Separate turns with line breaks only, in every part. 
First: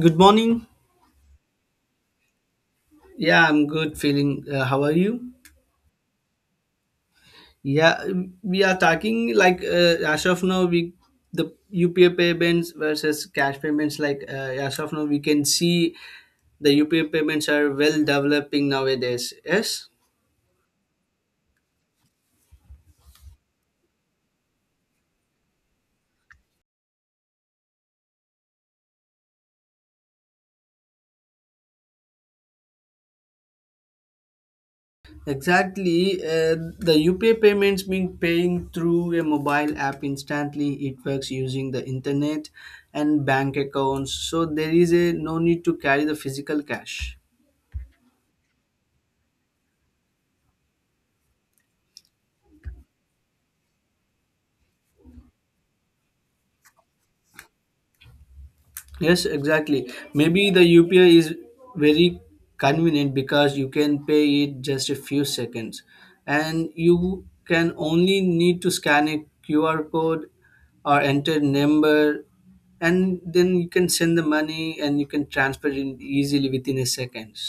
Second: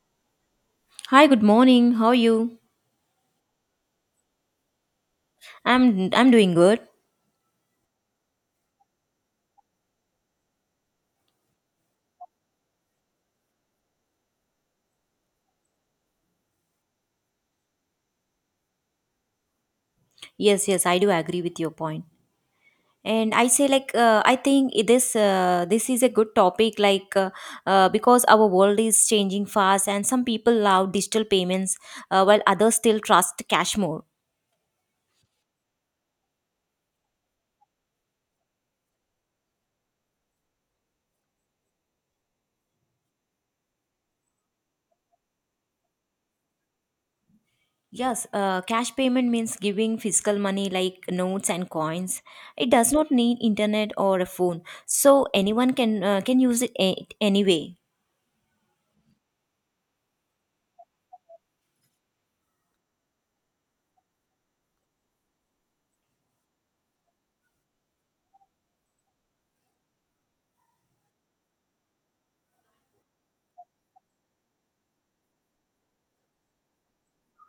Good morning.
Hi, good morning. How are you?
Yeah, I'm good. Feeling. How are you?
I'm I'm doing good.
Yeah, we are talking like as of now, we the UPI payments versus cash payments. Like as of now, we can see the UPI payments are well developing nowadays. Yes,
Yes, yes, I do agree with your point. And I say I think this is a good topic because our world is changing fast and some people love digital payments, while others still trust cash more.
exactly. The UPI payments being paying through a mobile app instantly. It works using the internet and bank accounts, so there is a no need to carry the physical cash.
Yes, cash payment means giving physical money like notes and coins. It does not need internet or a phone, so anyone can use anyway.
Yes, exactly. Maybe the UPI is very convenient because you can pay it just a few seconds and you can only need to scan a QR code or enter number and then you can send the money and you can transfer it easily within a seconds.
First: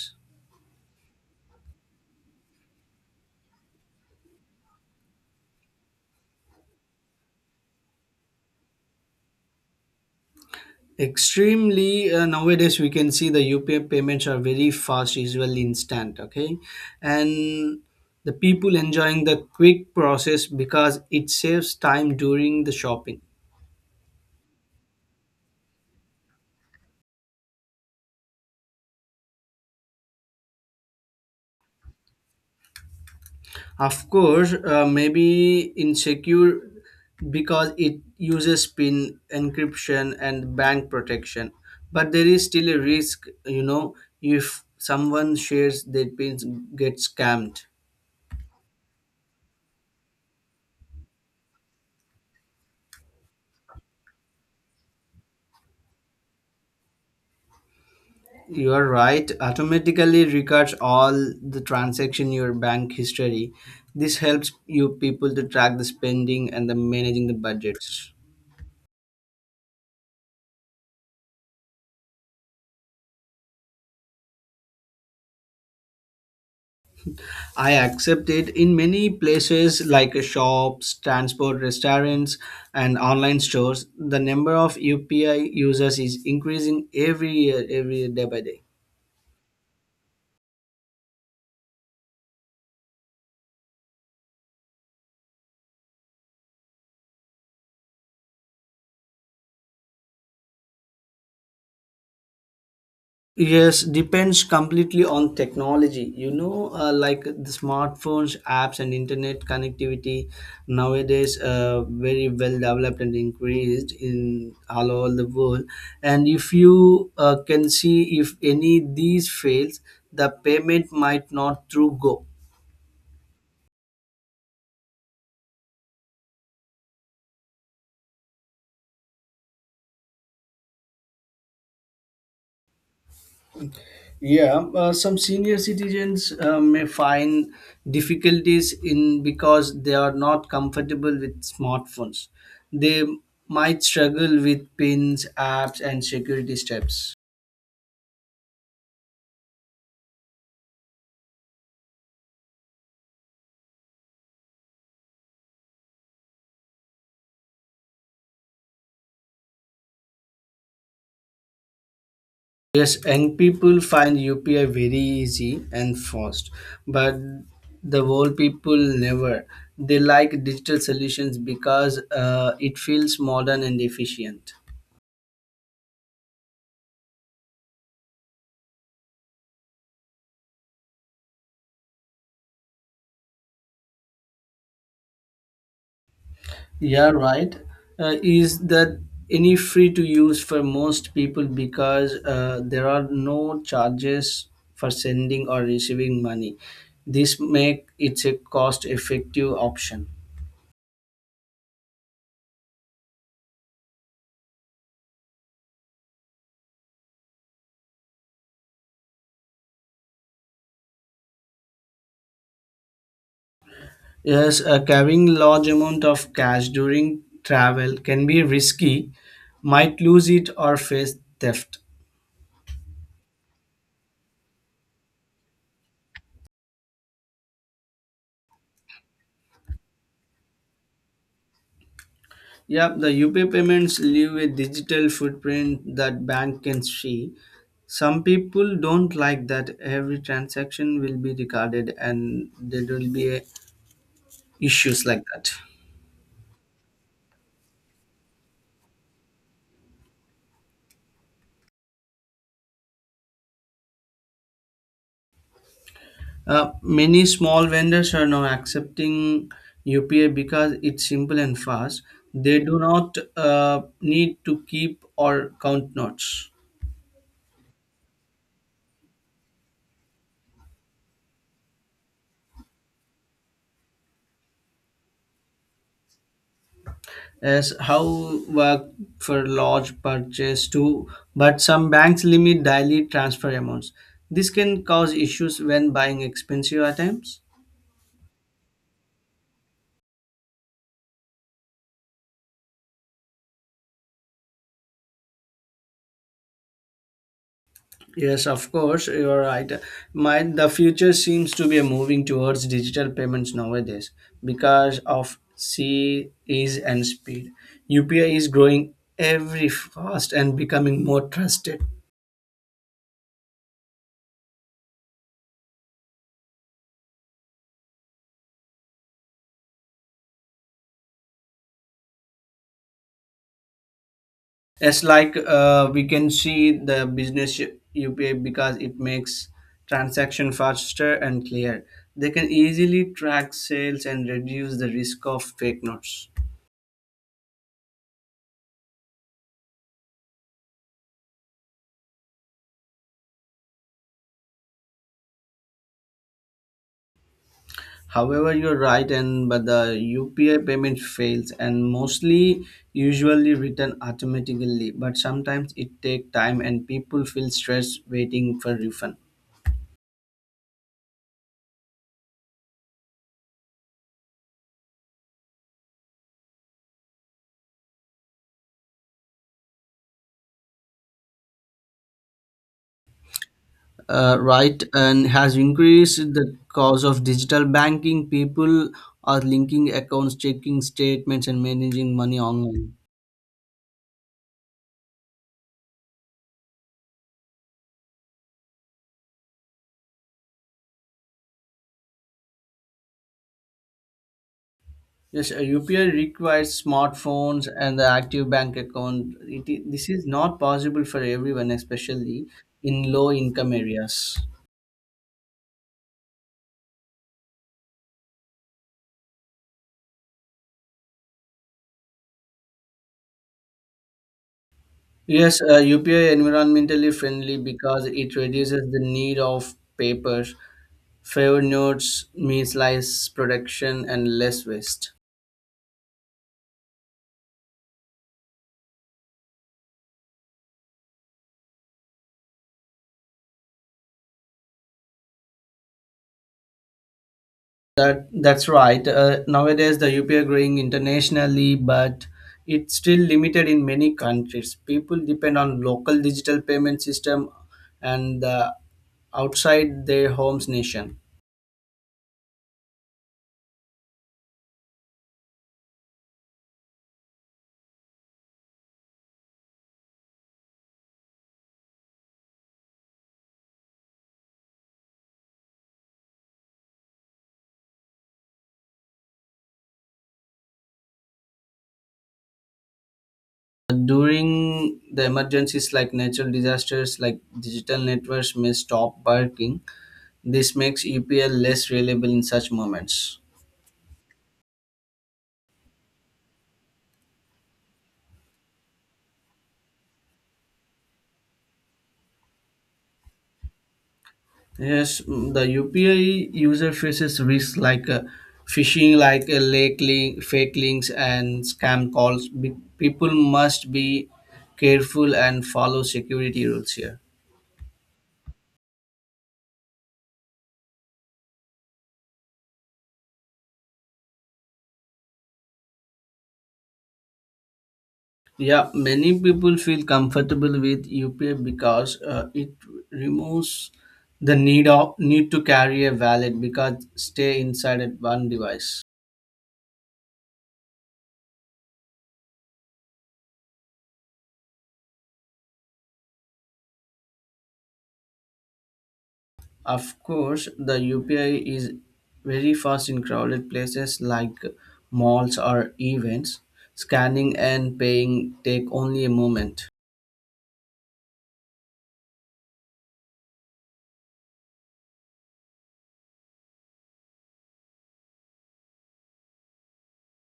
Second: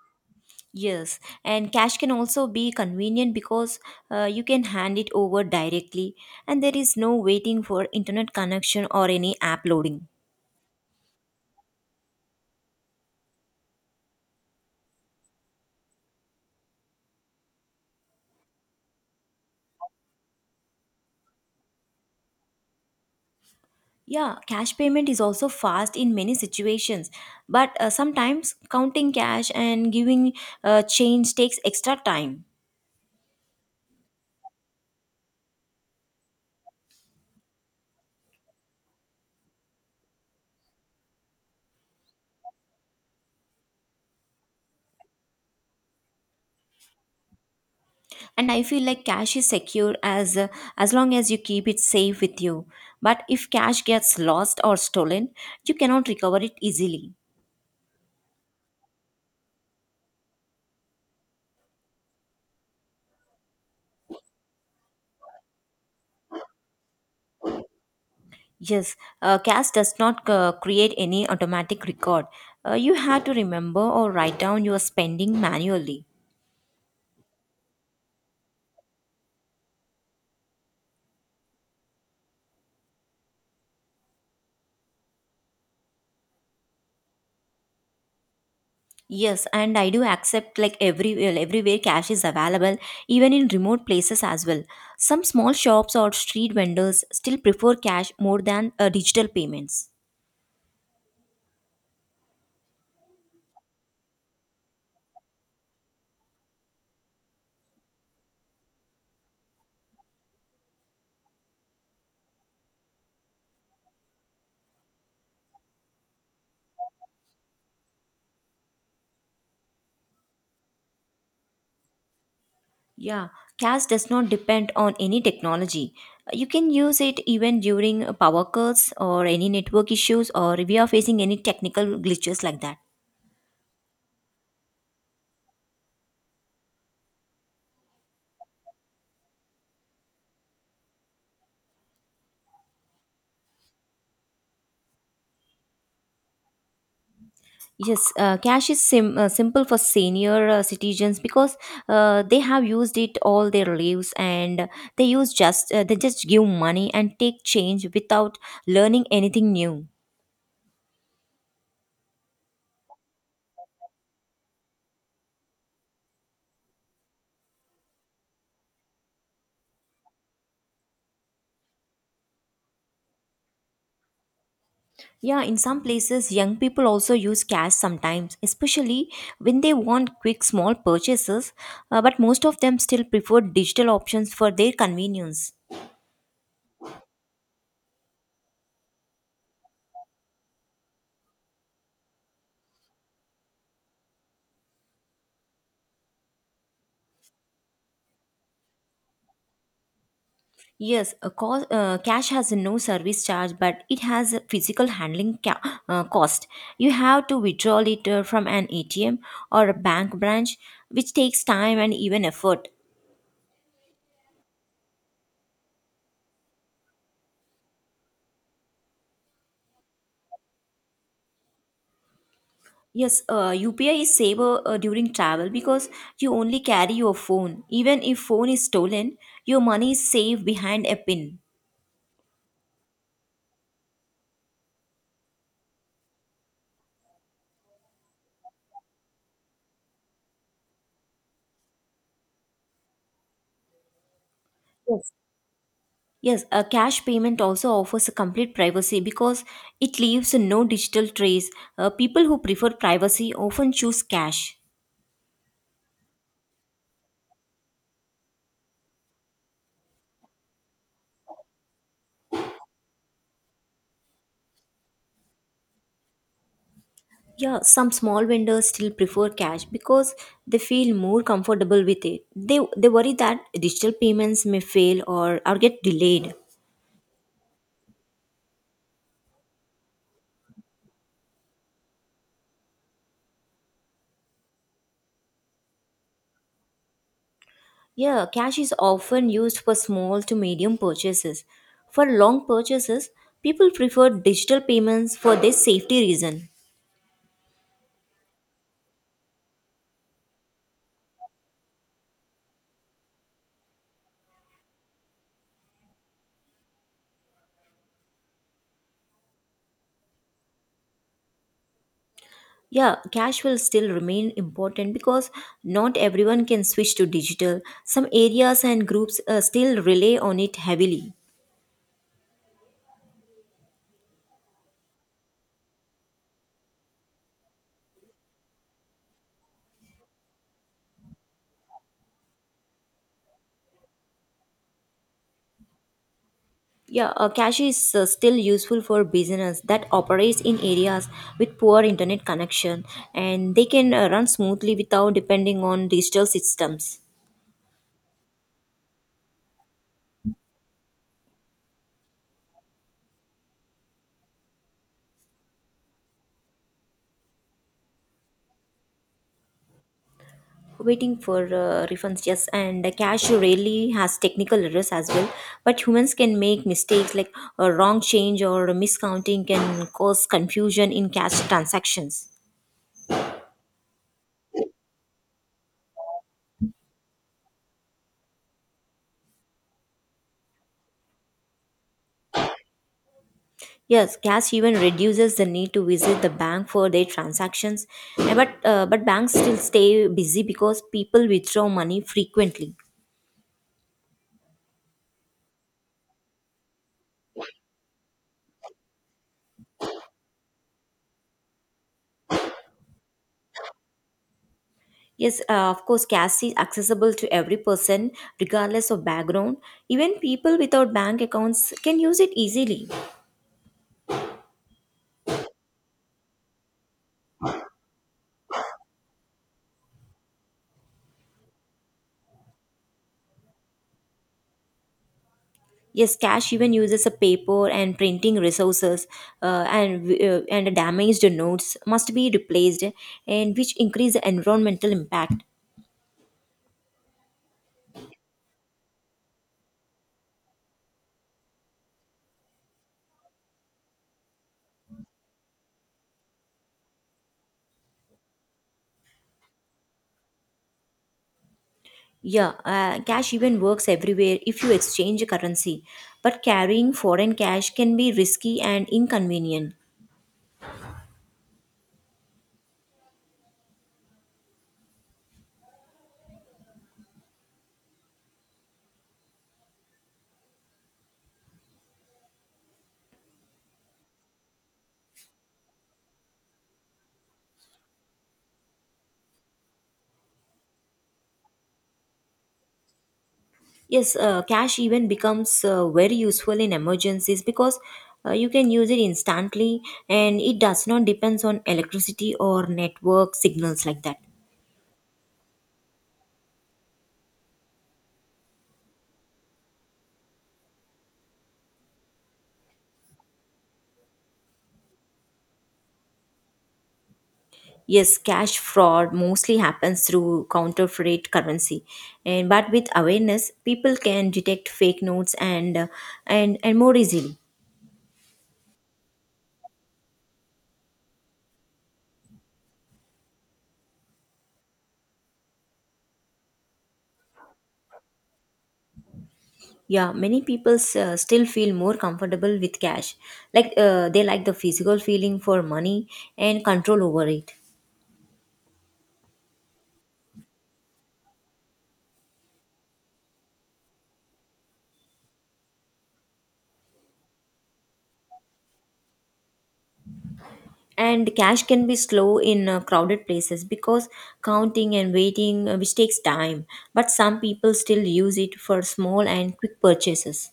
Yes, and cash can also be convenient because you can hand it over directly, and there is no waiting for internet connection or any app loading.
Extremely. Nowadays we can see the UPI payments are very fast, usually instant. Okay. And the people enjoying the quick process because it saves time during the shopping.
Yeah, cash payment is also fast in many situations, but sometimes counting cash and giving change takes extra time.
Of course, maybe insecure because it uses pin encryption and bank protection, but there is still a risk. If someone shares their pins, get scammed.
And I feel like cash is secure as long as you keep it safe with you. But if cash gets lost or stolen, you cannot recover it easily.
You are right. Automatically records all the transaction, your bank history. This helps you people to track the spending and the managing the budgets.
Yes, CAS does not create any automatic record. You have to remember or write down your spending manually.
I accept it in many places like shops, transport, restaurants, and online stores. The number of UPI users is increasing every year, every day by day.
Yes, and I do accept like every, well, everywhere cash is available, even in remote places as well. Some small shops or street vendors still prefer cash more than digital payments.
Yes, depends completely on technology. You know, like the smartphones, apps, and internet connectivity nowadays very well developed and increased in all over the world. And if you can see if any these fails, the payment might not through go.
Yeah, cash does not depend on any technology. You can use it even during power cuts or any network issues, or if you are facing any technical glitches like that.
Yeah, some senior citizens may find difficulties in because they are not comfortable with smartphones. They might struggle with pins, apps, and security steps.
Yes, cash is simple for senior citizens because they have used it all their lives, and they use just they just give money and take change without learning anything new.
Yes, young people find UPI very easy and fast, but the old people never. They like digital solutions because it feels modern and efficient.
Yeah, in some places, young people also use cash sometimes, especially when they want quick small purchases. But most of them still prefer digital options for their convenience.
Yeah, right. Is that any free to use for most people because there are no charges for sending or receiving money. This make it a cost effective option.
Yes, cash has no service charge, but it has a physical handling cost. You have to withdraw it from an ATM or a bank branch, which takes time and even effort.
Yes, carrying large amount of cash during travel can be risky, might lose it or face theft.
Yes, UPI is safer during travel because you only carry your phone. Even if phone is stolen, your money is safe behind a pin.
Yep, the UP payments leave a digital footprint that bank can see. Some people don't like that every transaction will be recorded and there will be issues
Yes.
like that.
Yes, a cash payment also offers a complete privacy because it leaves no digital trace. People who prefer privacy often choose cash.
Many small vendors are now accepting UPI because it's simple and fast. They do not need to keep or count notes.
Yeah, some small vendors still prefer cash because they feel more comfortable with it. They worry that digital payments may fail or get delayed.
Yes, how work for large purchase too, but some banks limit daily transfer amounts. This can cause issues when buying expensive items.
Yeah, cash is often used for small to medium purchases. For long purchases, people prefer digital payments for their safety reason.
Yes, of course, you're right. My the future seems to be moving towards digital payments nowadays because of C ease and speed. UPI is growing every fast and becoming more trusted.
Yeah, cash will still remain important because not everyone can switch to digital. Some areas and groups still rely on it heavily.
It's like we can see the business UPI because it makes transaction faster and clear. They can easily track sales and reduce the risk of fake notes.
Yeah, cash is still useful for business that operates in areas with poor internet connection, and they can run smoothly without depending on digital systems.
However, you're right, and but the UPI payment fails and mostly usually written automatically. But sometimes it take time and people feel stressed waiting for refund.
Waiting for refunds, yes, and cash rarely has technical errors as well, but humans can make mistakes, like a wrong change or miscounting can cause confusion in cash transactions.
Right and has increased the cost of digital banking. People are linking accounts, checking statements, and managing money online.
Yes, cash even reduces the need to visit the bank for their transactions. But but banks still stay busy because people withdraw money frequently.
Yes, a UPI requires smartphones and the active bank account. This is not possible for everyone, especially in low income areas.
Yes, of course, cash is accessible to every person regardless of background. Even people without bank accounts can use it easily.
Yes, UPI environmentally friendly because it reduces the need of paper. Fewer notes means less production and less waste.
Yes, cash even uses a paper and printing resources, and damaged notes must be replaced, and which increase the environmental impact.
That's right. Nowadays, the UPI growing internationally, but it's still limited in many countries. People depend on local digital payment system and outside their homes nation.
Yeah, cash even works everywhere if you exchange a currency. But carrying foreign cash can be risky and inconvenient.
During the emergencies like natural disasters, like digital networks may stop working. This makes UPI less reliable in such moments.
Yes, cash even becomes very useful in emergencies because you can use it instantly, and it does not depends on electricity or network signals like that.
Yes, the UPI user faces risks like phishing, like fake links, and scam calls. People must be careful and follow security rules here.
Yes, cash fraud mostly happens through counterfeit currency. And but with awareness, people can detect fake notes and more easily.
Yeah, many people feel comfortable with UPI because it removes the need to carry a wallet because stay inside at one device.
Yeah, many people still feel more comfortable with cash. They like the physical feeling for money and control over it.
Of course, the UPI is very fast in crowded places like malls or events. Scanning and paying take only a moment.
And cash can be slow in crowded places because counting and waiting, which takes time. But some people still use it for small and quick purchases.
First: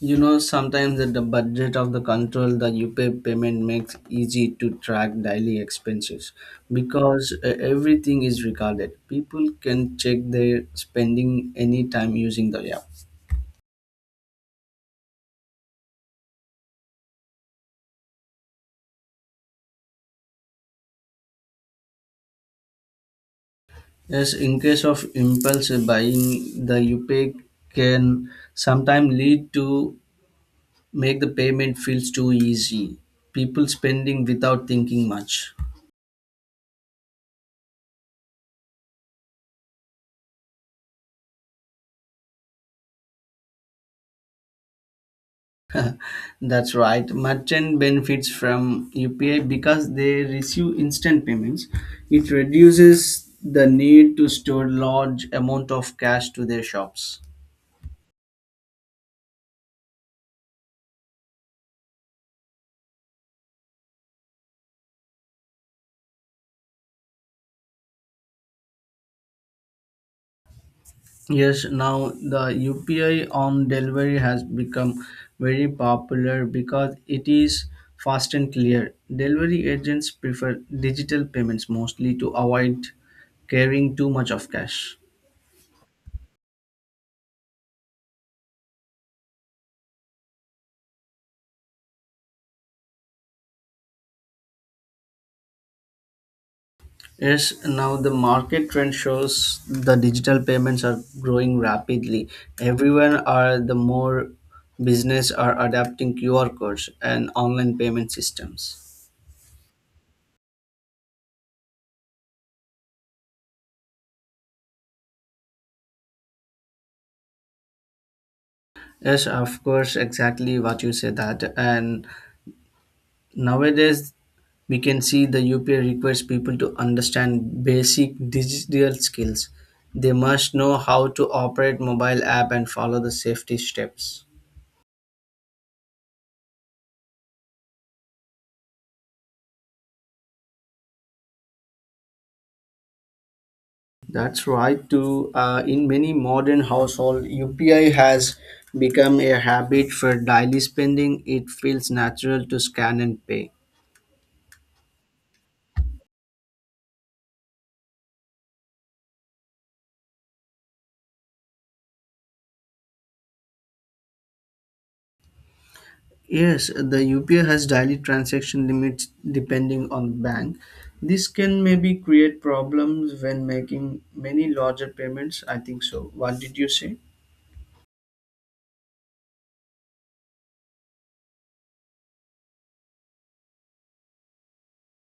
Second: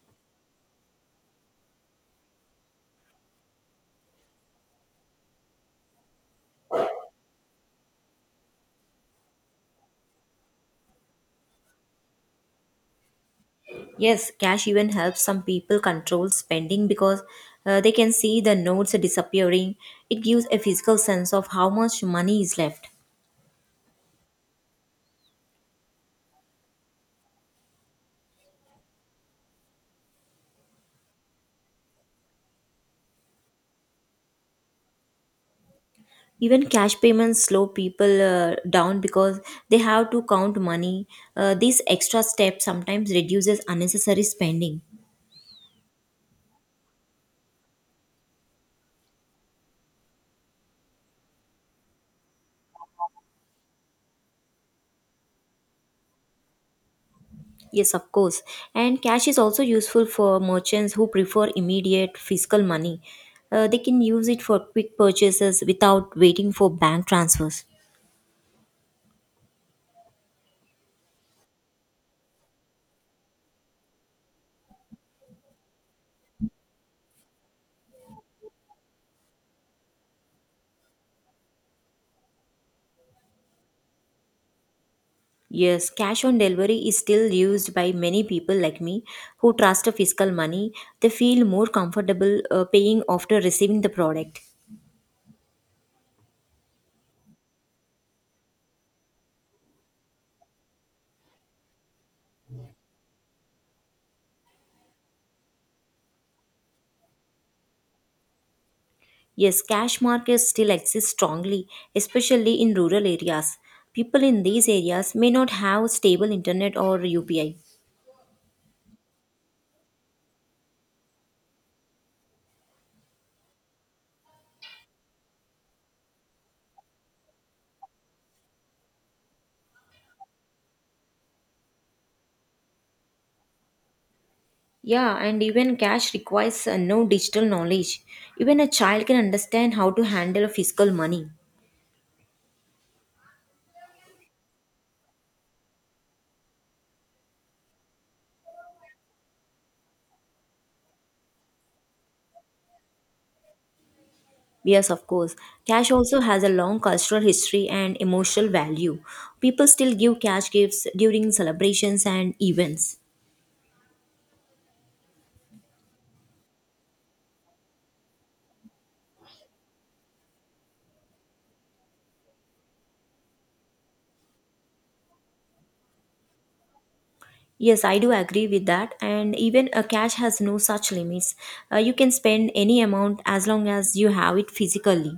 You know, sometimes at the budget of the control, the UPI payment makes easy to track daily expenses because everything is recorded. People can check their spending anytime using the app.
Yes, cash even helps some people control spending because they can see the notes disappearing. It gives a physical sense of how much money is left.
Yes, in case of impulse buying, the UPI can sometimes lead to make the payment feels too easy. People spending without thinking much.
Even cash payments slow people down because they have to count money. This extra step sometimes reduces unnecessary spending.
That's right. Merchant benefits from UPI because they receive instant payments. It reduces the need to store large amount of cash to their shops.
Yes, of course, and cash is also useful for merchants who prefer immediate fiscal money. They can use it for quick purchases without waiting for bank transfers.
Yes, now the UPI on delivery has become very popular because it is fast and clear. Delivery agents prefer digital payments mostly to avoid carrying too much of cash.
Yes, cash on delivery is still used by many people like me who trust a fiscal money. They feel more comfortable paying after receiving the product.
Yes, now the market trend shows the digital payments are growing rapidly. Everyone are the more business are adapting QR codes and online payment systems.
Yes, cash markets still exist strongly, especially in rural areas. People in these areas may not have stable internet or UPI.
Yes, of course, exactly what you said that. And nowadays, we can see the UPI requires people to understand basic digital skills. They must know how to operate mobile app and follow the safety steps.
Yeah, and even cash requires no digital knowledge. Even a child can understand how to handle physical money.
That's right, too. In many modern households, UPI has become a habit for daily spending. It feels natural to scan and pay.
Yes, of course. Cash also has a long cultural history and emotional value. People still give cash gifts during celebrations and events.
Yes, the UPI has daily transaction limits depending on the bank. This can maybe create problems when making many larger payments. I think so. What did you say?
Yes, I do agree with that. And even a cash has no such limits. You can spend any amount as long as you have it physically.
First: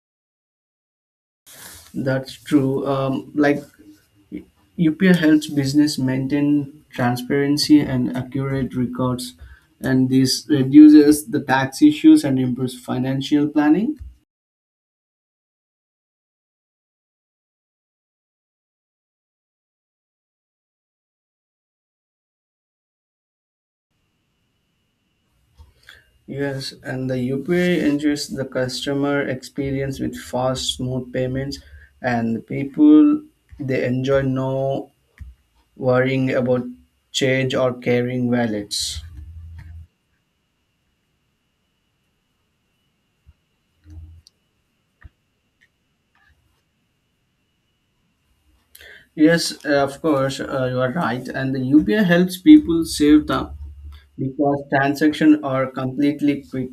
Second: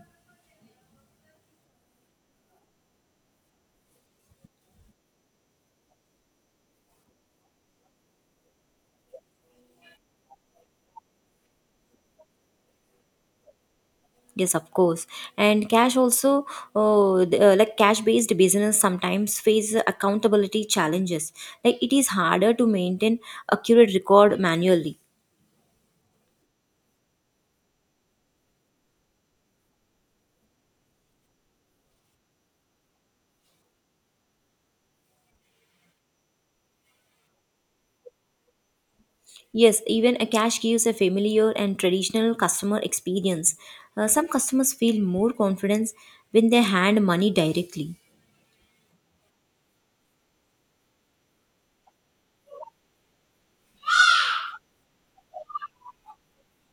That's true. Like UPI helps business maintain transparency and accurate records, and this reduces the tax issues and improves financial planning.
Yes, of course. And cash also, oh, the, like cash based business sometimes face accountability challenges. Like it is harder to maintain accurate record manually.
Yes, and the UPI ensures the customer experience with fast, smooth payments, and the people they enjoy no worrying about change or carrying wallets.
Yes, even a cash gives a familiar and traditional customer experience. Some customers feel more confidence when they hand money directly.
Yes, of course, you are right. And the UPI helps people save time because transactions are completely quick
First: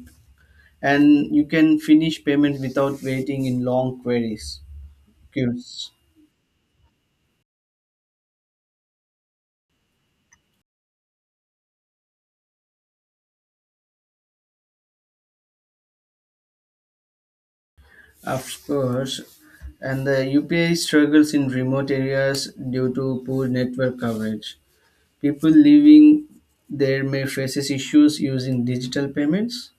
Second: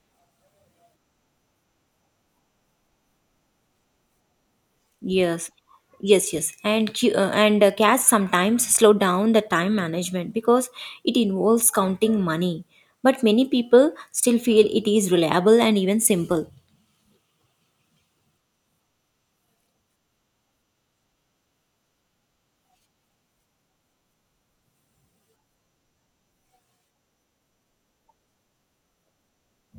and you can finish payment without waiting in long queries
Yes,
queues.
yes, yes, and cash sometimes slow down the time management because it involves counting money. But many people still feel it is reliable and even simple.
Of course, and the UPI struggles in remote areas due to poor network coverage. People living there may faces issues using digital payments.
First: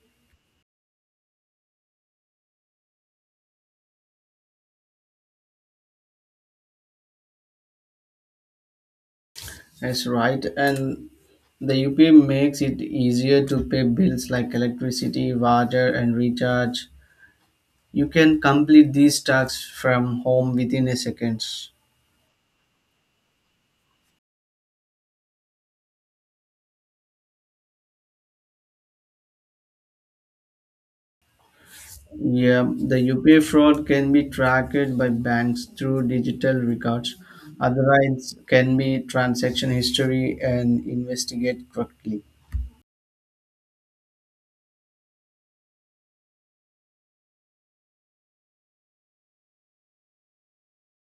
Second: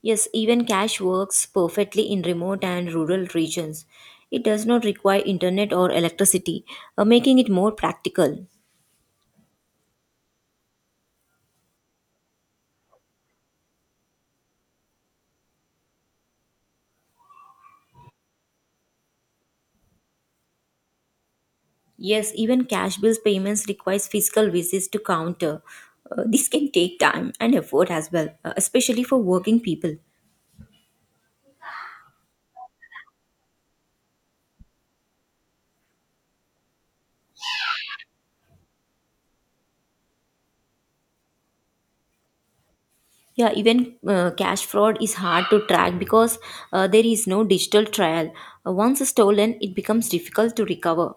Yes, even cash works perfectly in remote and rural regions. It does not require internet or electricity, making it more practical.
That's right, and the UPI makes it easier to pay bills like electricity, water, and recharge. You can complete these tasks from home within a seconds.
Yes, even cash bills payments requires physical visits to counter. This can take time and effort as well, especially for working people.
Yeah, the UPI fraud can be tracked by banks through digital records. Otherwise, can be transaction history and investigate correctly.
Yeah, even cash fraud is hard to track because there is no digital trial. Once stolen, it becomes difficult to recover.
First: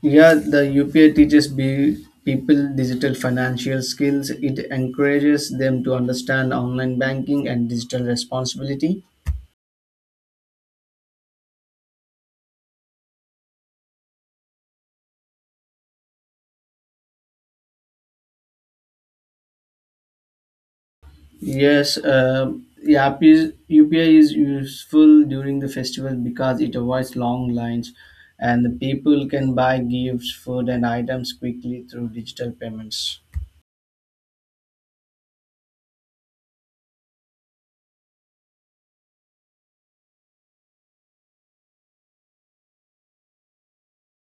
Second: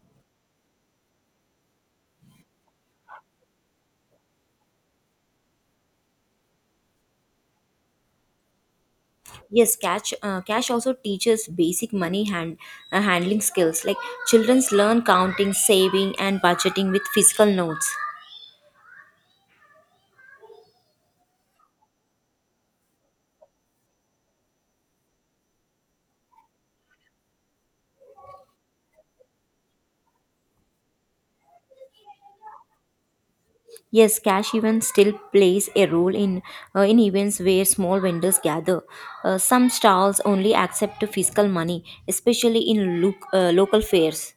Yeah, the UPI teaches be people digital financial skills. It encourages them to understand online banking and digital responsibility.
Yes, cash also teaches basic money handling skills, like children learn counting, saving, and budgeting with physical notes.
Yes, Yap is UPI is useful during the festival because it avoids long lines and the people can buy gifts, food, and items quickly through digital payments.
Yes, cash even still plays a role in events where small vendors gather. Some stalls only accept physical money, especially in local fairs.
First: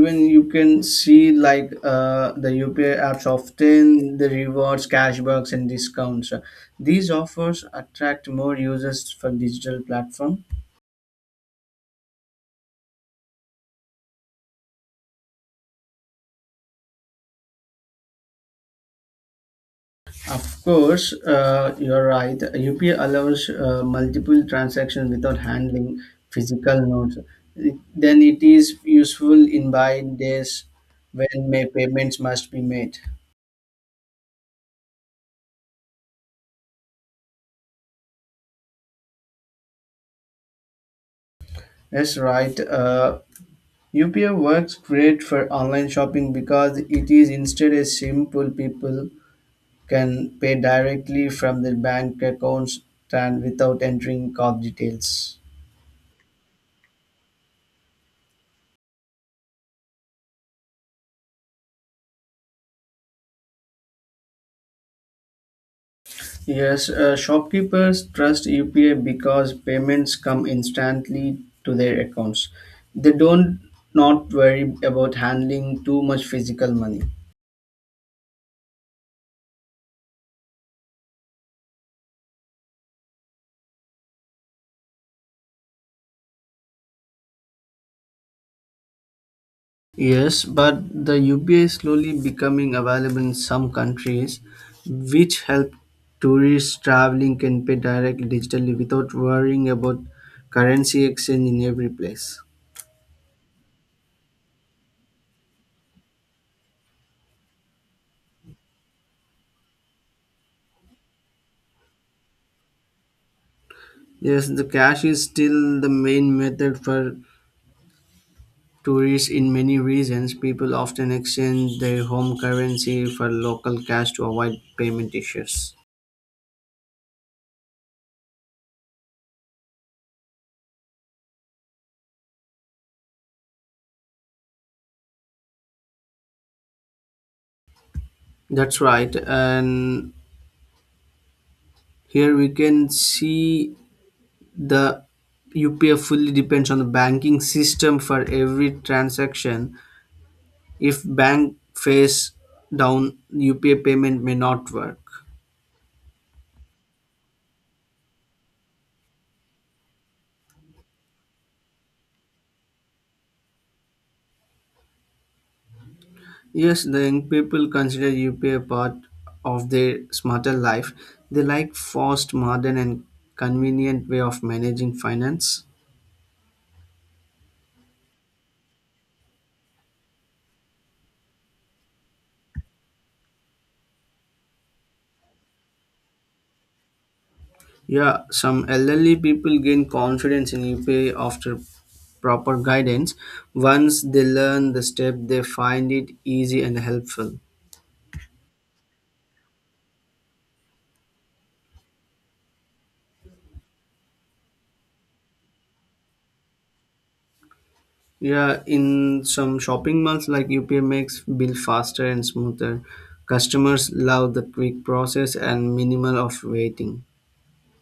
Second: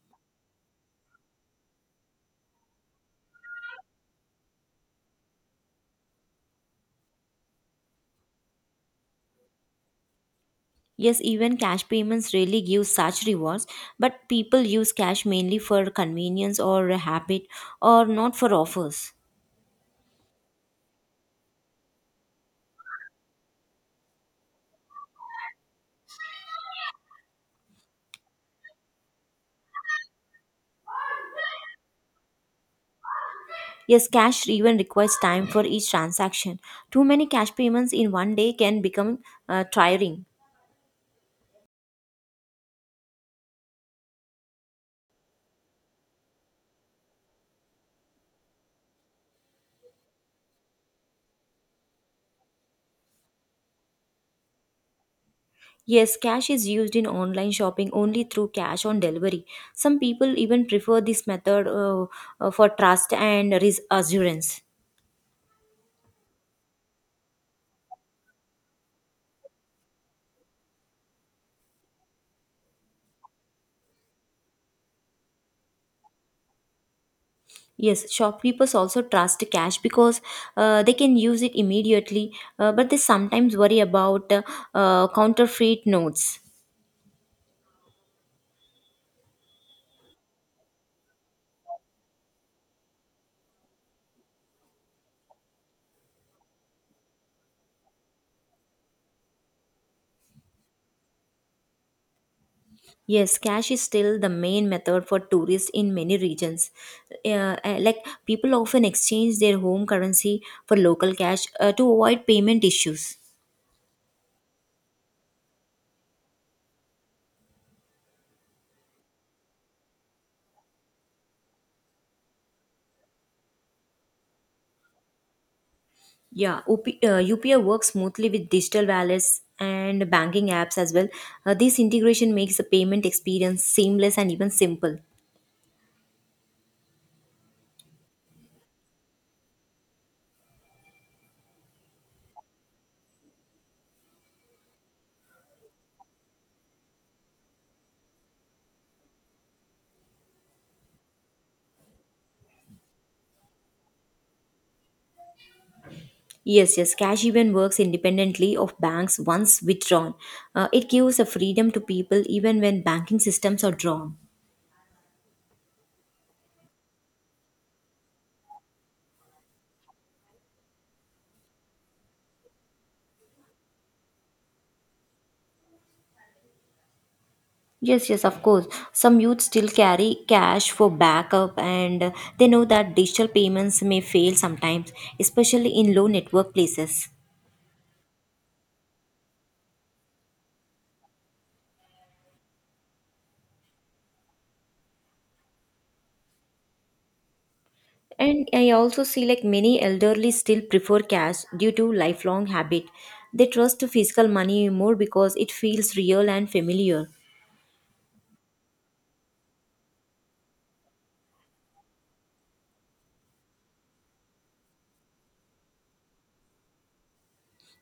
Even you can see like the UPI apps often the rewards, cashbacks, and discounts. These offers attract more users for digital platform.
Yes, even cash payments really give such rewards, but people use cash mainly for convenience or a habit, or not for offers.
Of course, you're right. UPI allows multiple transactions without handling physical notes. Then it is useful in buying days when may payments must be made.
Yes, cash even requires time for each transaction. Too many cash payments in one day can become tiring.
That's right. UPI works great for online shopping because it is instead a simple people can pay directly from their bank accounts and without entering card details.
Yes, cash is used in online shopping only through cash on delivery. Some people even prefer this method for trust and risk assurance.
Yes, shopkeepers trust UPI because payments come instantly to their accounts. They don't not worry about handling too much physical money.
Yes, shopkeepers also trust cash because they can use it immediately, but they sometimes worry about counterfeit notes.
Yes, but the UPI is slowly becoming available in some countries, which help tourists traveling can pay directly digitally without worrying about currency exchange in every place.
Yes, cash is still the main method for tourists in many regions. Uh, uh, like People often exchange their home currency for local cash to avoid payment issues.
Yes, the cash is still the main method for tourists in many regions, people often exchange their home currency for local cash to avoid payment issues.
Yeah, UPI works smoothly with digital wallets and banking apps as well. This integration makes the payment experience seamless and even simple.
That's right. And here we can see the UPF fully depends on the banking system for every transaction. If bank face down, UPI payment may not work.
Yes, yes. Cash even works independently of banks once withdrawn. It gives a freedom to people even when banking systems are drawn.
Yes, the young people consider UPA part of their smarter life. They like fast, modern, and convenient way of managing finance.
Yes, yes, of course. Some youth still carry cash for backup, and they know that digital payments may fail sometimes, especially in low network places.
Yeah, some elderly people gain confidence in UPA after proper guidance. Once they learn the step, they find it easy and helpful.
And I also see like many elderly still prefer cash due to lifelong habit. They trust physical money more because it feels real and familiar.
Yeah, in some shopping malls like UPA makes bill faster and smoother. Customers love the quick process and minimal of waiting.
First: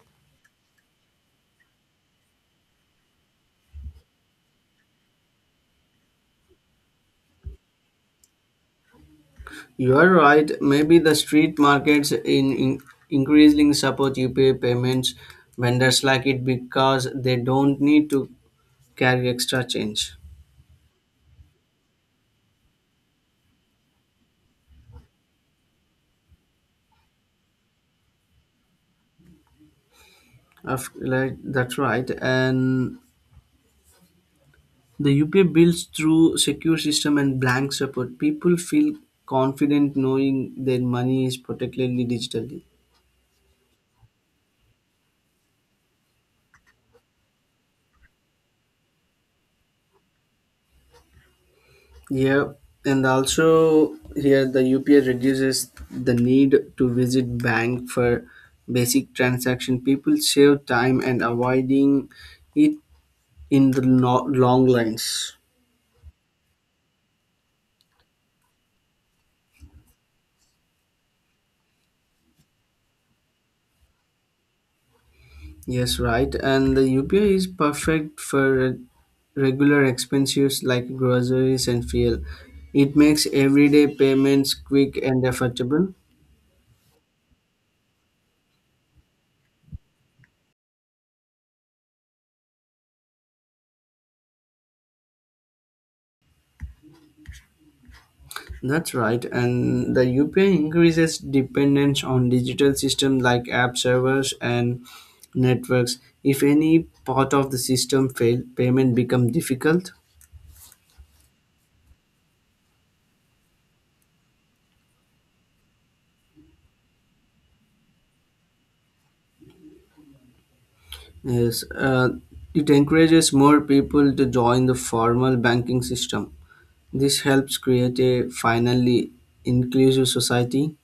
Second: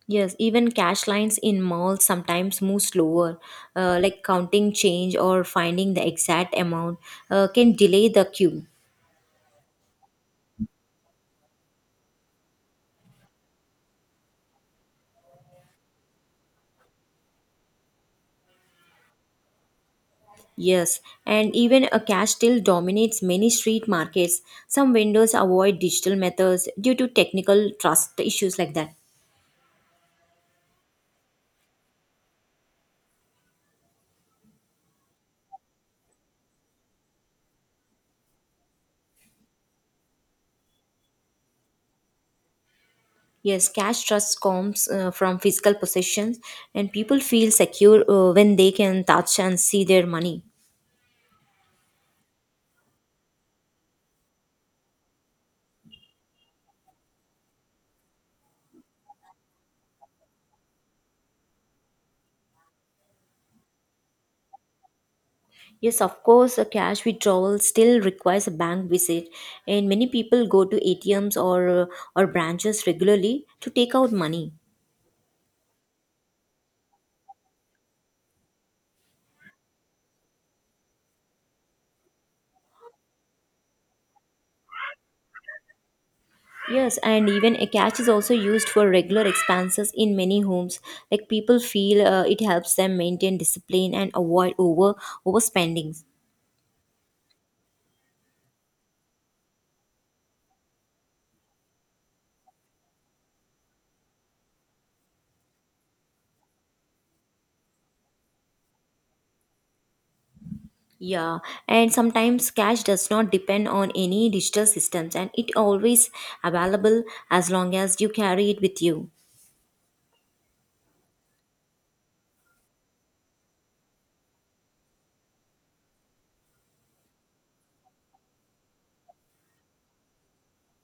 Yes, even cash lines in malls sometimes move slower, like counting change or finding the exact amount can delay the queue.
You are right. Maybe the street markets in increasingly support UPI payments. Vendors like it because they don't need to carry extra change.
Yes, and even a cash still dominates many street markets. Some vendors avoid digital methods due to technical trust issues like that.
Of like that's right. And the UPI builds through secure system and blank support. People feel confident knowing their money is protected digitally.
Yes, cash trust comes from physical possessions, and people feel secure when they can touch and see their money.
Yeah, and also here the UPI reduces the need to visit bank for basic transaction. People save time and avoiding it in the long lines.
Yes, of course, a cash withdrawal still requires a bank visit, and many people go to ATMs or branches regularly to take out money.
Yes, right. And the UPI is perfect for regular expenses like groceries and fuel. It makes everyday payments quick and affordable.
Yes, and even a cash is also used for regular expenses in many homes. Like people feel it helps them maintain discipline and avoid overspending.
That's right, and the UPI increases dependence on digital systems like app servers and networks. If any part of the system fail, payment become difficult.
Yeah, and sometimes cash does not depend on any digital systems, and it always available as long as you carry it with you.
Yes, it encourages more people to join the formal banking system. This helps create a finally inclusive society.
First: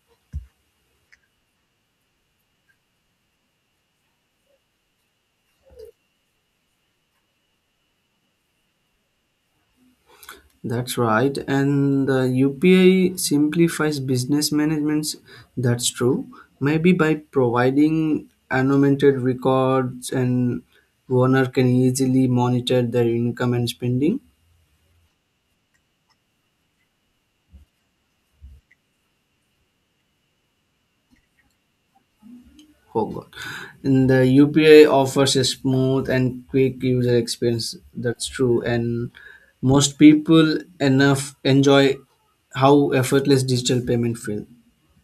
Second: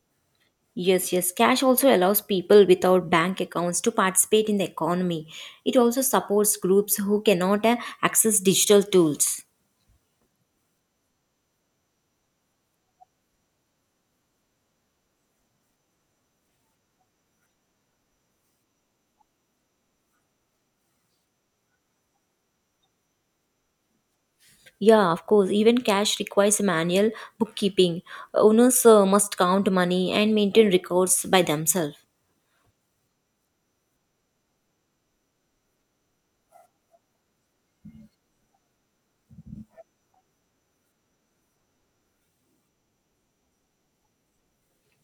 Yes, yes. Cash also allows people without bank accounts to participate in the economy. It also supports groups who cannot access digital tools.
That's right. And the UPI simplifies business management. That's true. Maybe by providing annotated records and owner can easily monitor their income and spending.
Yeah, of course. Even cash requires manual bookkeeping. Owners must count money and maintain records by themselves.
Oh God. And the UPI offers a smooth and quick user experience. That's true. And most people enough enjoy how effortless digital payment feels.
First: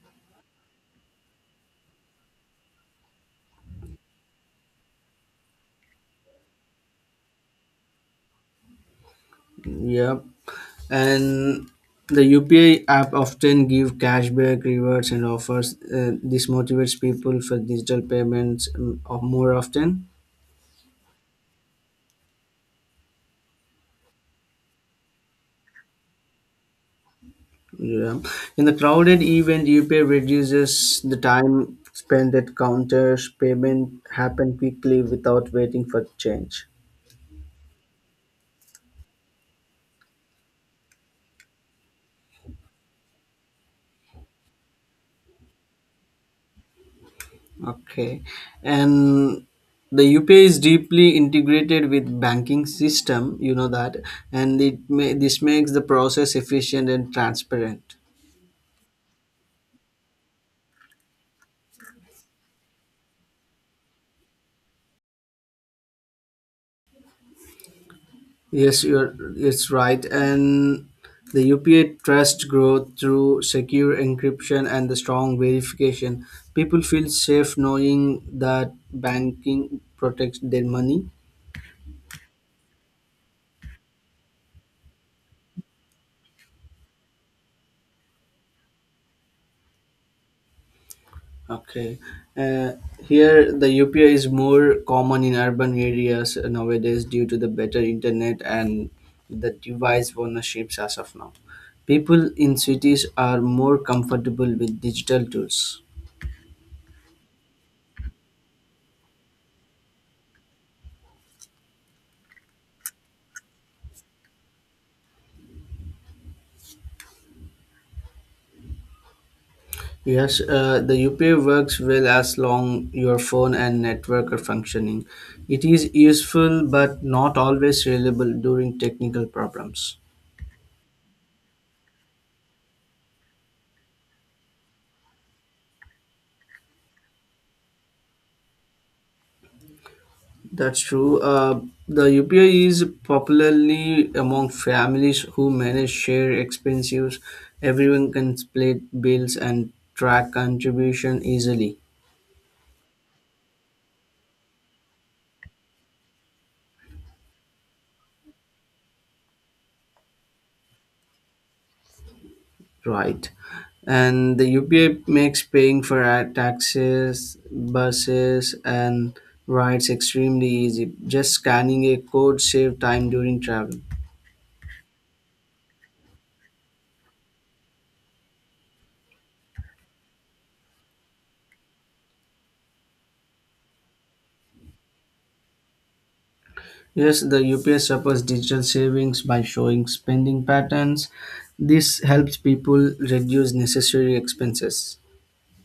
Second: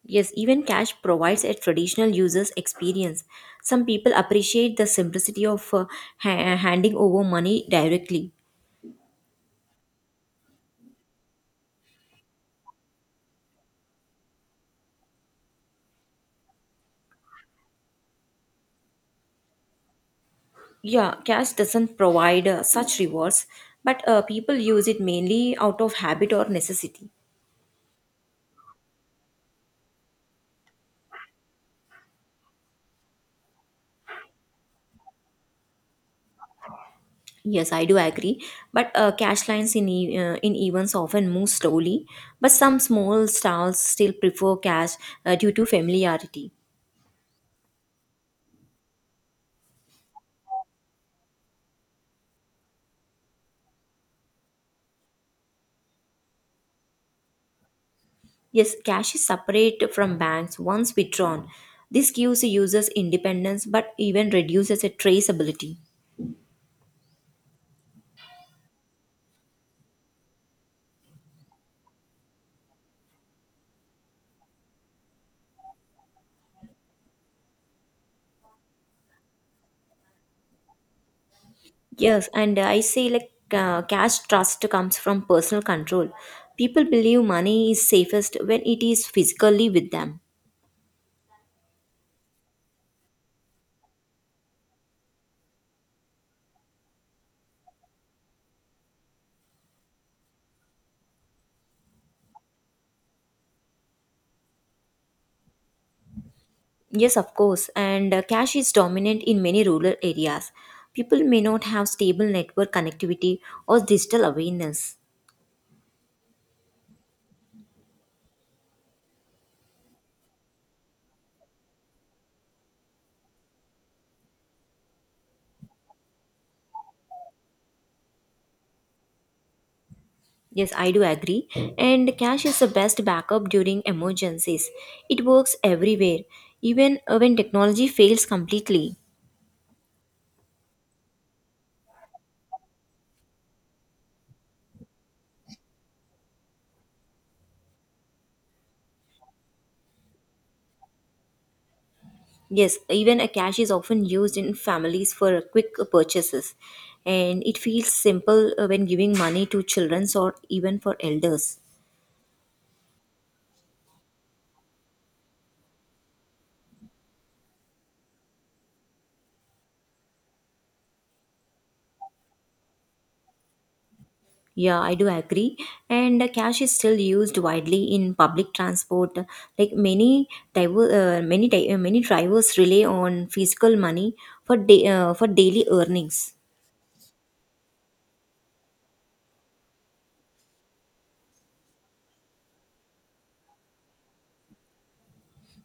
Yes, even cash provides a traditional user's experience. Some people appreciate the simplicity of handing over money directly.
Yeah, and the UPI app often give cashback rewards and offers. This motivates people for digital payments of more often.
Yeah, cash doesn't provide such rewards, but people use it mainly out of habit or necessity.
Yeah, in the crowded event, UPI reduces the time spent at counters. Payment happen quickly without waiting for change.
Yes, I do agree. But cash lines in in events often move slowly, but some small stalls still prefer cash due to familiarity.
Okay. And the UPI is deeply integrated with banking system, you know that, and this makes the process efficient and transparent.
Yes, cash is separate from banks once withdrawn. This gives users independence, but even reduces a traceability.
Yes, you're it's right. And the UPI trust growth through secure encryption and the strong verification. People feel safe knowing that banking protects their money.
Yes, and I say cash trust comes from personal control. People believe money is safest when it is physically with them.
Okay. Uh, Here, the UPI is more common in urban areas nowadays due to the better internet and the device ownerships as of now. People in cities are more comfortable with digital tools.
Yes, of course, and cash is dominant in many rural areas. People may not have stable network connectivity or digital awareness.
Yes, the UPI works well as long your phone and network are functioning. It is useful but not always reliable during technical problems.
Yes, I do agree. And cash is the best backup during emergencies. It works everywhere, even when technology fails completely.
That's true. The UPI is popularly among families who manage shared expenses. Everyone can split bills and track contribution easily,
Yes, even a cash is often used in families for quick purchases, and it feels simple when giving money to children or even for elders.
right? And the UPI makes paying for taxes, buses, and rides extremely easy. Just scanning a code save time during travel.
Yeah, I do agree. And cash is still used widely in public transport. Like many diver, many di- many drivers rely on physical money for daily earnings.
Yes, the UPS supports digital savings by showing spending patterns. This helps people reduce necessary expenses,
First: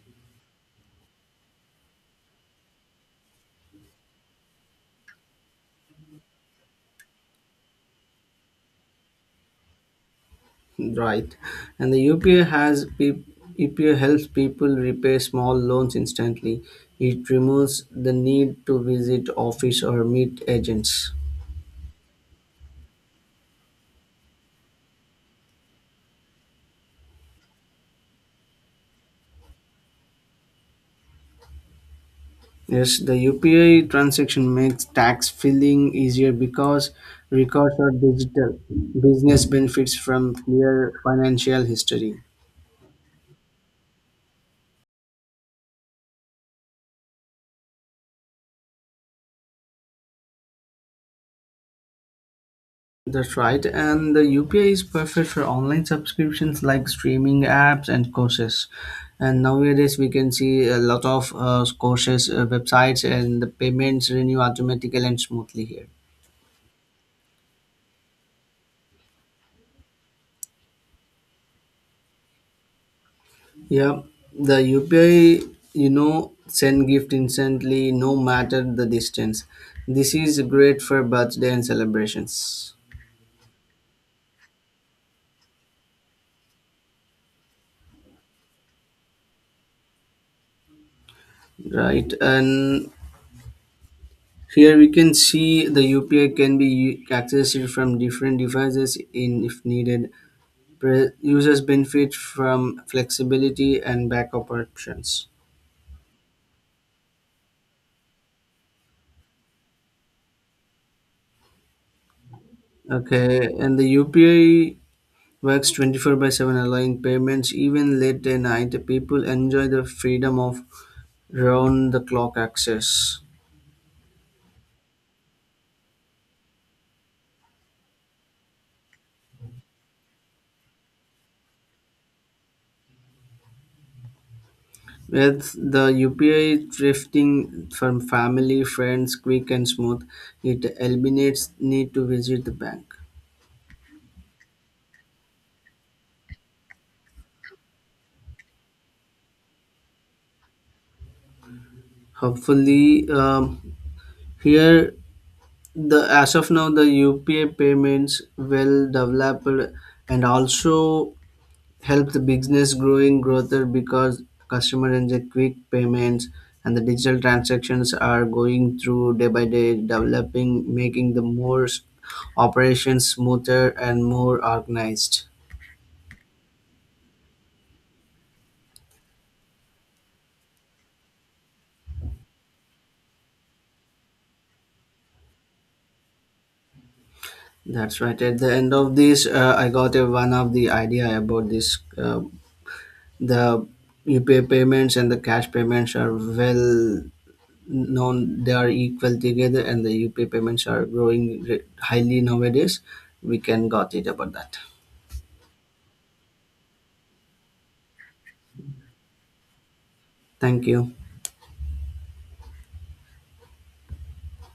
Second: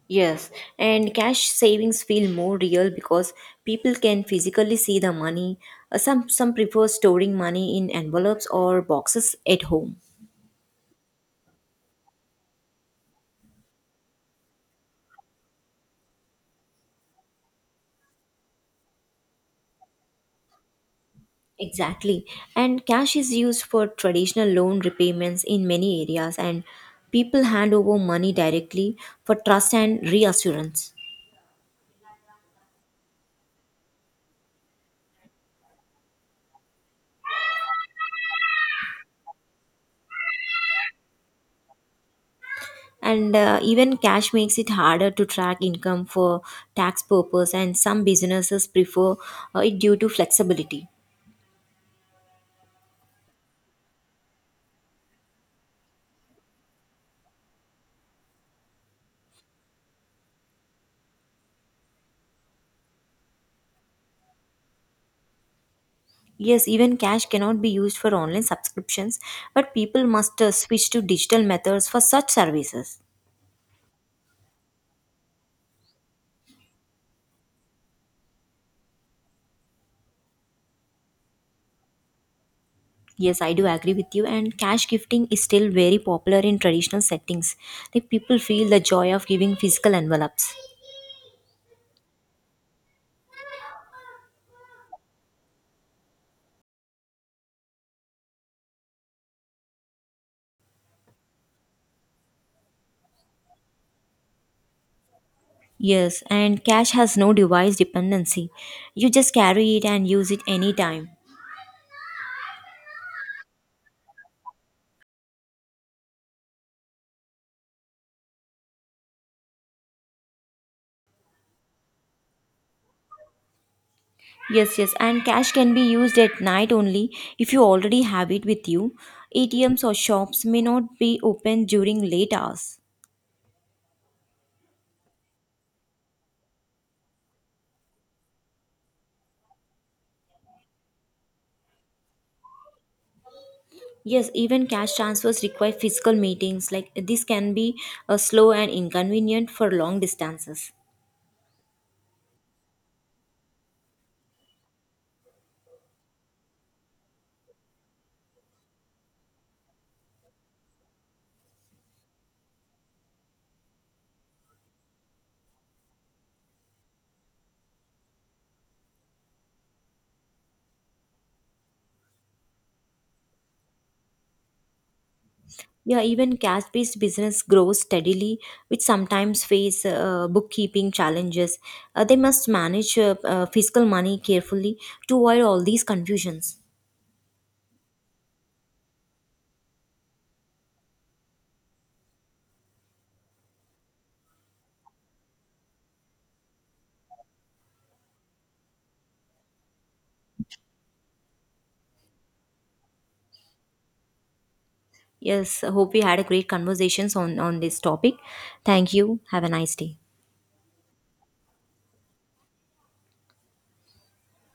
Yes, and cash savings feel more real because people can physically see the money. Some prefer storing money in envelopes or boxes at home.
right? And the UPA has pe- UPA helps people repay small loans instantly. It removes the need to visit office or meet agents.
Exactly. And cash is used for traditional loan repayments in many areas, and people hand over money directly for trust and reassurance.
Yes, the UPI transaction makes tax filing easier because records are digital. Business benefits from clear financial history.
And even cash makes it harder to track income for tax purpose, and some businesses prefer it due to flexibility.
That's right, and the UPI is perfect for online subscriptions like streaming apps and courses. And nowadays, we can see a lot of courses websites, and the payments renew automatically and smoothly here.
Yes, even cash cannot be used for online subscriptions, but people must switch to digital methods for such services.
Yeah, the UPI, you know, send gift instantly, no matter the distance. This is great for birthday and celebrations,
Yes, I do agree with you. And cash gifting is still very popular in traditional settings. Like people feel the joy of giving physical envelopes.
right? And here we can see the UPI can be accessed from different devices in if needed. Users benefit from flexibility and backup options.
Yes, and cash has no device dependency. You just carry it and use it anytime.
Okay, and the UPI works 24 by 7, allowing payments even late at night. People enjoy the freedom of round the clock access.
Yes, yes, and cash can be used at night only if you already have it with you. ATMs or shops may not be open during late hours.
With the UPI thrifting from family, friends, quick and smooth, it eliminates need to visit the bank.
Yes, even cash transfers require physical meetings. Like this can be slow and inconvenient for long distances.
Hopefully, here the as of now the upa payments well developed and also help the business growing growth because customer and the quick payments and the digital transactions are going through day by day developing making the operations smoother and more organized.
Yeah, even cash-based business grows steadily, which sometimes face bookkeeping challenges. They must manage fiscal money carefully to avoid all these confusions.
That's right. At the end of this I got a, one of the idea about this the upa payments and the cash payments are well now they are equal together and the UPI payments are growing highly nowadays. We can got it about that.
Yes, I hope we had a great conversations on this topic. Thank you. Have a nice day.
Thank you.